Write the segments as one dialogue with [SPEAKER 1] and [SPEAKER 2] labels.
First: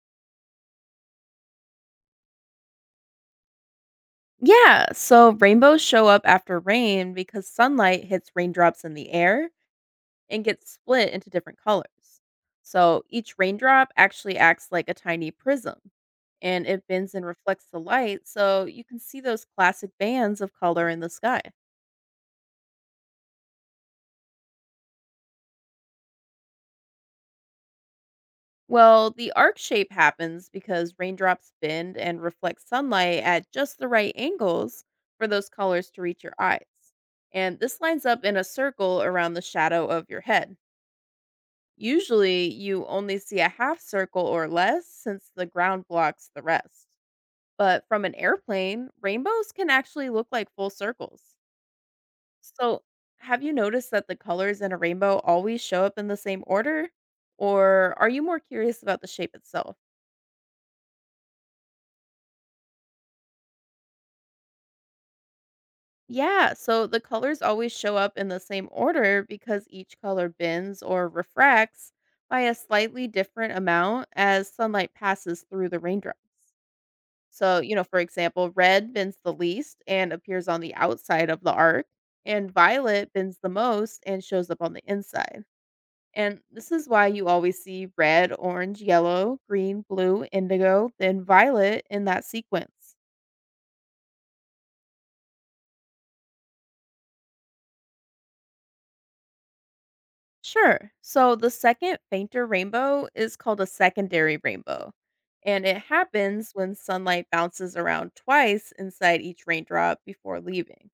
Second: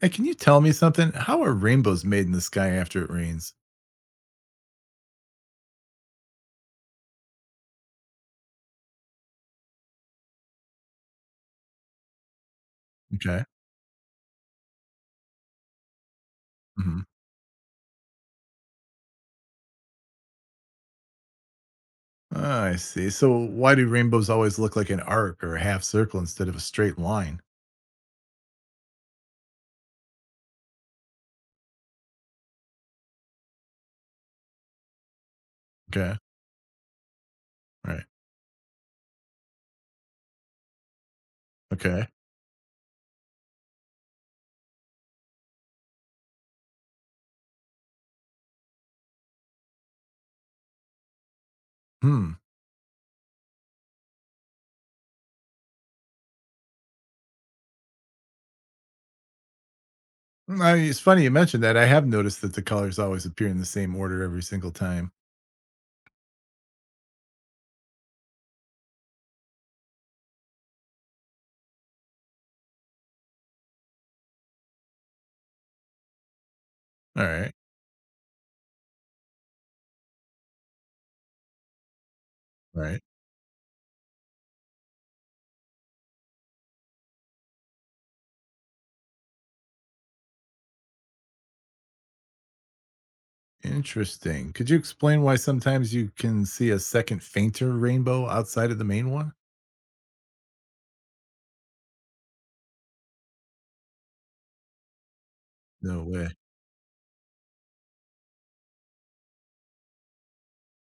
[SPEAKER 1] Hey, can you tell me something? How are rainbows made in the sky after it rains?
[SPEAKER 2] Yeah, so rainbows show up after rain because sunlight hits raindrops in the air and gets split into different colors. So each
[SPEAKER 1] Okay.
[SPEAKER 2] raindrop actually acts like a tiny prism and it
[SPEAKER 1] Hmm.
[SPEAKER 2] bends and reflects the light, so you can see those classic bands of color in the sky.
[SPEAKER 1] Ah, I see. So why do rainbows always look like an arc or a half circle instead of a straight line?
[SPEAKER 2] Well, the arc shape happens because raindrops bend and reflect sunlight at just the right angles for those colors to
[SPEAKER 1] Okay.
[SPEAKER 2] reach your eyes. And this lines
[SPEAKER 1] Right.
[SPEAKER 2] up in a circle around the shadow of your head.
[SPEAKER 1] Okay.
[SPEAKER 2] Usually, you only see a half circle or less since the ground blocks the rest. But from an airplane, rainbows can actually look like full circles.
[SPEAKER 1] Hmm.
[SPEAKER 2] So, have you noticed that the colors in a rainbow always show up in the same order? Or are you more curious about the shape itself?
[SPEAKER 1] I mean, it's funny you mentioned that. I have noticed that the colors always appear in the same order every single time.
[SPEAKER 2] Yeah, so the colors always show up in the same order because each color bends or refracts by a slightly different amount as sunlight passes through the raindrops.
[SPEAKER 1] All right.
[SPEAKER 2] So, you know, for example, red bends the least and appears on the outside of the arc, and
[SPEAKER 1] Right.
[SPEAKER 2] violet bends the most and shows up on the inside. And this is why you always see red, orange, yellow, green, blue, indigo, then violet in that sequence.
[SPEAKER 1] Interesting. Could you explain why sometimes you can see a second fainter rainbow outside of the main one?
[SPEAKER 2] Sure. So the second fainter rainbow is called a secondary rainbow, and it
[SPEAKER 1] No way.
[SPEAKER 2] happens when sunlight bounces around twice inside each raindrop before leaving.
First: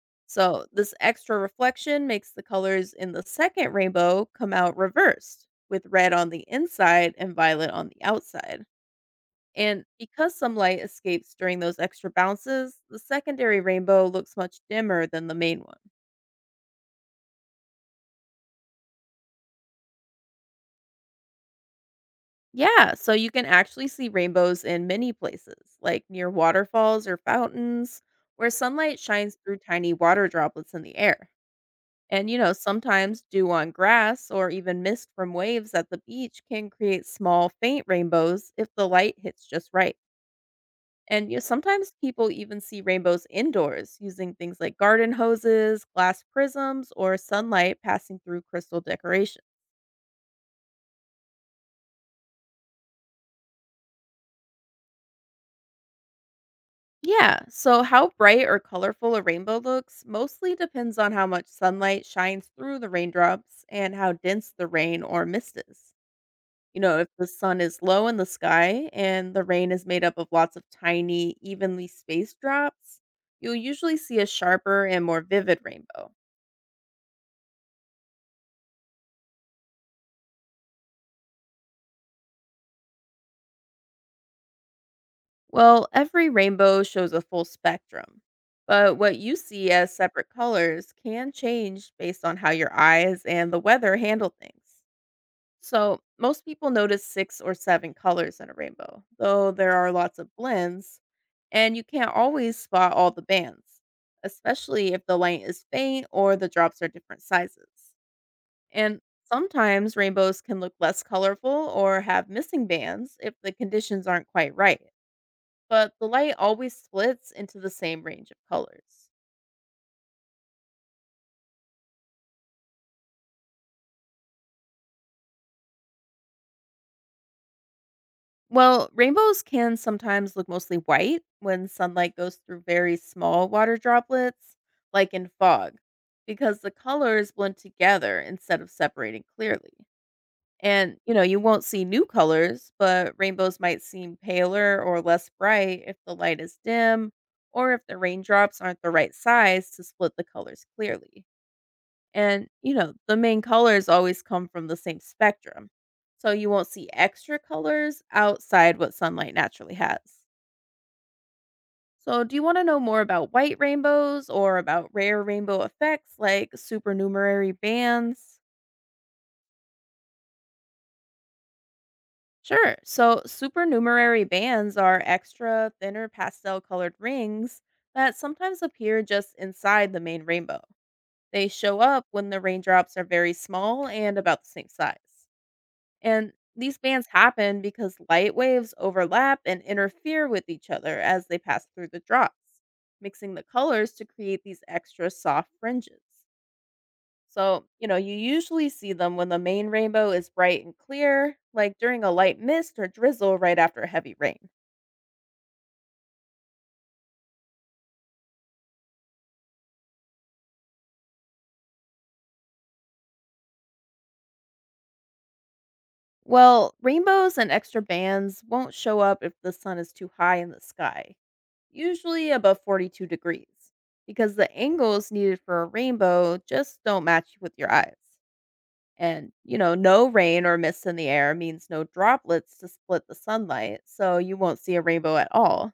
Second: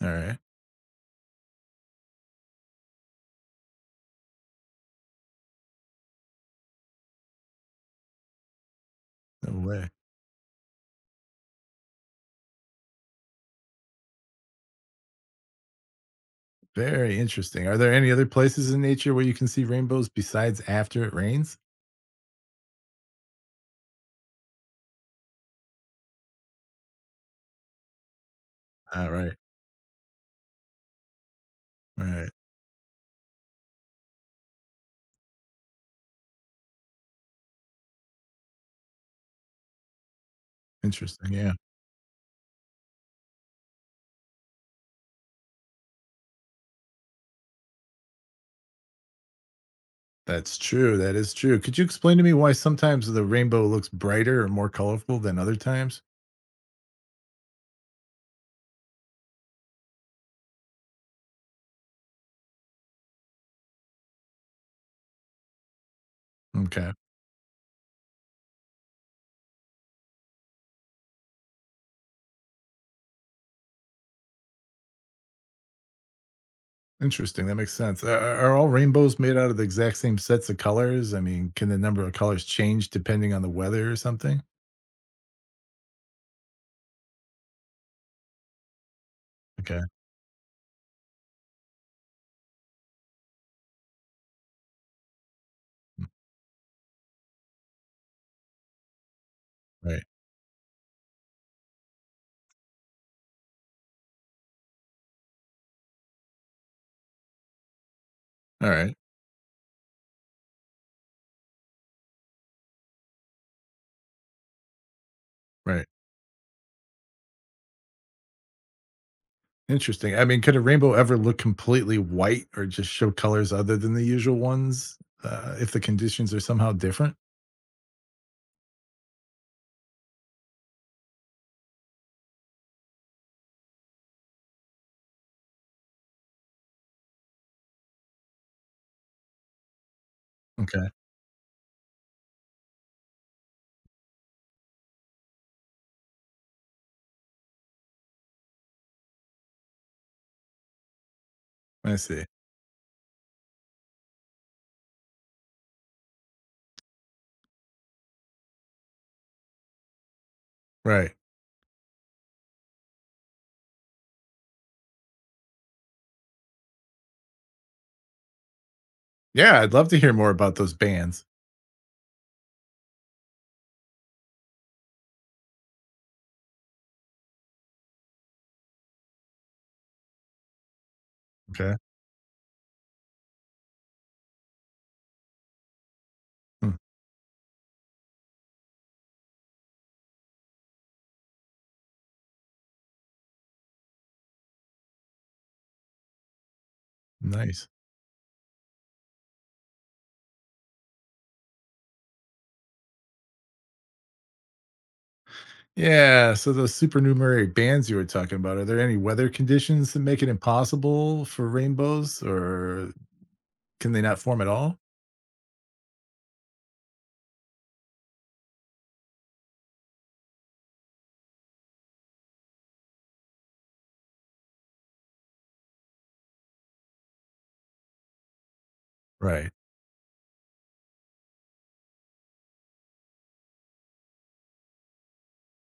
[SPEAKER 1] All right.
[SPEAKER 2] So, this extra reflection makes the colors in the second rainbow come out reversed, with red on the inside and violet on the outside.
[SPEAKER 1] No
[SPEAKER 2] And
[SPEAKER 1] way.
[SPEAKER 2] because some light escapes during those extra bounces, the secondary rainbow looks much dimmer than the main one.
[SPEAKER 1] Very interesting. Are there any other places in nature where you can see rainbows besides after it rains?
[SPEAKER 2] Yeah, so you can actually see rainbows in many places, like near waterfalls or fountains, where sunlight
[SPEAKER 1] All
[SPEAKER 2] shines
[SPEAKER 1] right,
[SPEAKER 2] through tiny water droplets in the air.
[SPEAKER 1] all
[SPEAKER 2] And,
[SPEAKER 1] right.
[SPEAKER 2] you know, sometimes dew on grass or even mist from waves at the beach can create small, faint rainbows if the light hits just right. And
[SPEAKER 1] Interesting,
[SPEAKER 2] you know,
[SPEAKER 1] yeah.
[SPEAKER 2] sometimes people even see rainbows indoors using things like garden hoses, glass prisms, or sunlight passing through crystal decoration.
[SPEAKER 1] That's true, that is true. Could you explain to me why sometimes the rainbow looks brighter or more colorful than other times?
[SPEAKER 2] Yeah, so how bright or colorful a rainbow looks mostly depends on how much sunlight shines through the raindrops and how dense the rain or mist is. You
[SPEAKER 1] Okay.
[SPEAKER 2] know, if the sun is low in the sky and the rain is made up of lots of tiny, evenly spaced drops, you'll usually see a sharper and more vivid rainbow.
[SPEAKER 1] Interesting, that makes sense. Are all rainbows made out of the exact same sets of colors? I mean, can the number of colors change depending on the weather or something?
[SPEAKER 2] Well, every rainbow shows a full spectrum, but what you see
[SPEAKER 1] Okay.
[SPEAKER 2] as separate colors can change based on how your eyes and the weather handle things. So,
[SPEAKER 1] Mm,
[SPEAKER 2] most people notice six or seven colors in a rainbow, though there are
[SPEAKER 1] Right.
[SPEAKER 2] lots of blends, and you can't always spot all the bands, especially if the light is faint or the drops are different sizes.
[SPEAKER 1] All right.
[SPEAKER 2] And sometimes rainbows can look less colorful or have missing bands if the conditions aren't quite right,
[SPEAKER 1] Right.
[SPEAKER 2] but the light always splits into the same range of colors.
[SPEAKER 1] Interesting. I mean, could a rainbow ever look completely white or just show colors other than the usual ones, if the conditions are somehow different?
[SPEAKER 2] Well, rainbows can sometimes look mostly white when sunlight goes through very small water droplets, like in fog, because the colors blend together instead of separating clearly.
[SPEAKER 1] Okay,
[SPEAKER 2] And, you know, you won't see new colors, but rainbows might seem paler or less bright if the light is dim or if the raindrops aren't the right size to split the colors clearly.
[SPEAKER 1] I see.
[SPEAKER 2] And, you know, the main colors always come from the same spectrum. So you won't see extra colors outside what sunlight naturally has.
[SPEAKER 1] Right.
[SPEAKER 2] So, do you want to know more about white rainbows or about rare rainbow effects like supernumerary bands?
[SPEAKER 1] Yeah, I'd love to hear more about those bands.
[SPEAKER 2] Sure. So, supernumerary bands are extra, thinner pastel colored rings that sometimes appear just inside the main rainbow. They
[SPEAKER 1] Okay.
[SPEAKER 2] show up when the raindrops are very small and about the same size. And
[SPEAKER 1] Hmm,
[SPEAKER 2] these bands happen because light waves overlap and interfere with each other as they pass through the drops, mixing the colors to create these extra soft fringes. So,
[SPEAKER 1] nice.
[SPEAKER 2] you know, you usually see them when the main rainbow is bright and clear, like during a light mist or drizzle right after heavy rain.
[SPEAKER 1] Yeah, so those supernumerary bands you were talking about, are there any weather conditions that make it impossible for rainbows or can they not form at all?
[SPEAKER 2] Well, rainbows and extra bands won't show up if the sun is too high in the sky, usually above 42 degrees, because the angles needed for a rainbow just don't match with your eyes. And,
[SPEAKER 1] Right.
[SPEAKER 2] you know, no rain or mist in the air means no droplets to split the sunlight, so you won't see a rainbow at all.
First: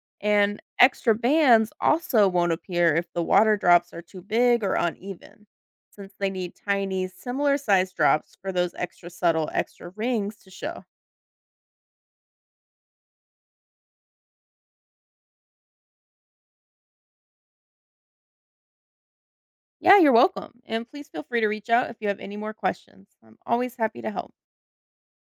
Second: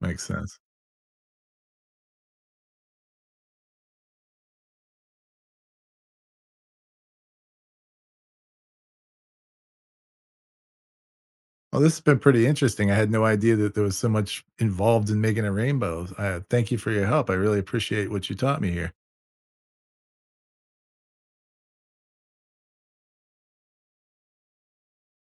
[SPEAKER 1] Makes sense.
[SPEAKER 2] And extra bands also won't appear if the water drops are too big or uneven, since they need tiny, similar sized drops for those extra subtle, extra rings to show.
[SPEAKER 1] Well, this has been pretty interesting. I had no idea that there was so much involved in making a rainbow. Thank you for your help. I really appreciate what you taught me here.
[SPEAKER 2] Yeah, you're welcome. And please feel free to reach out if you have any more questions. I'm always happy to help.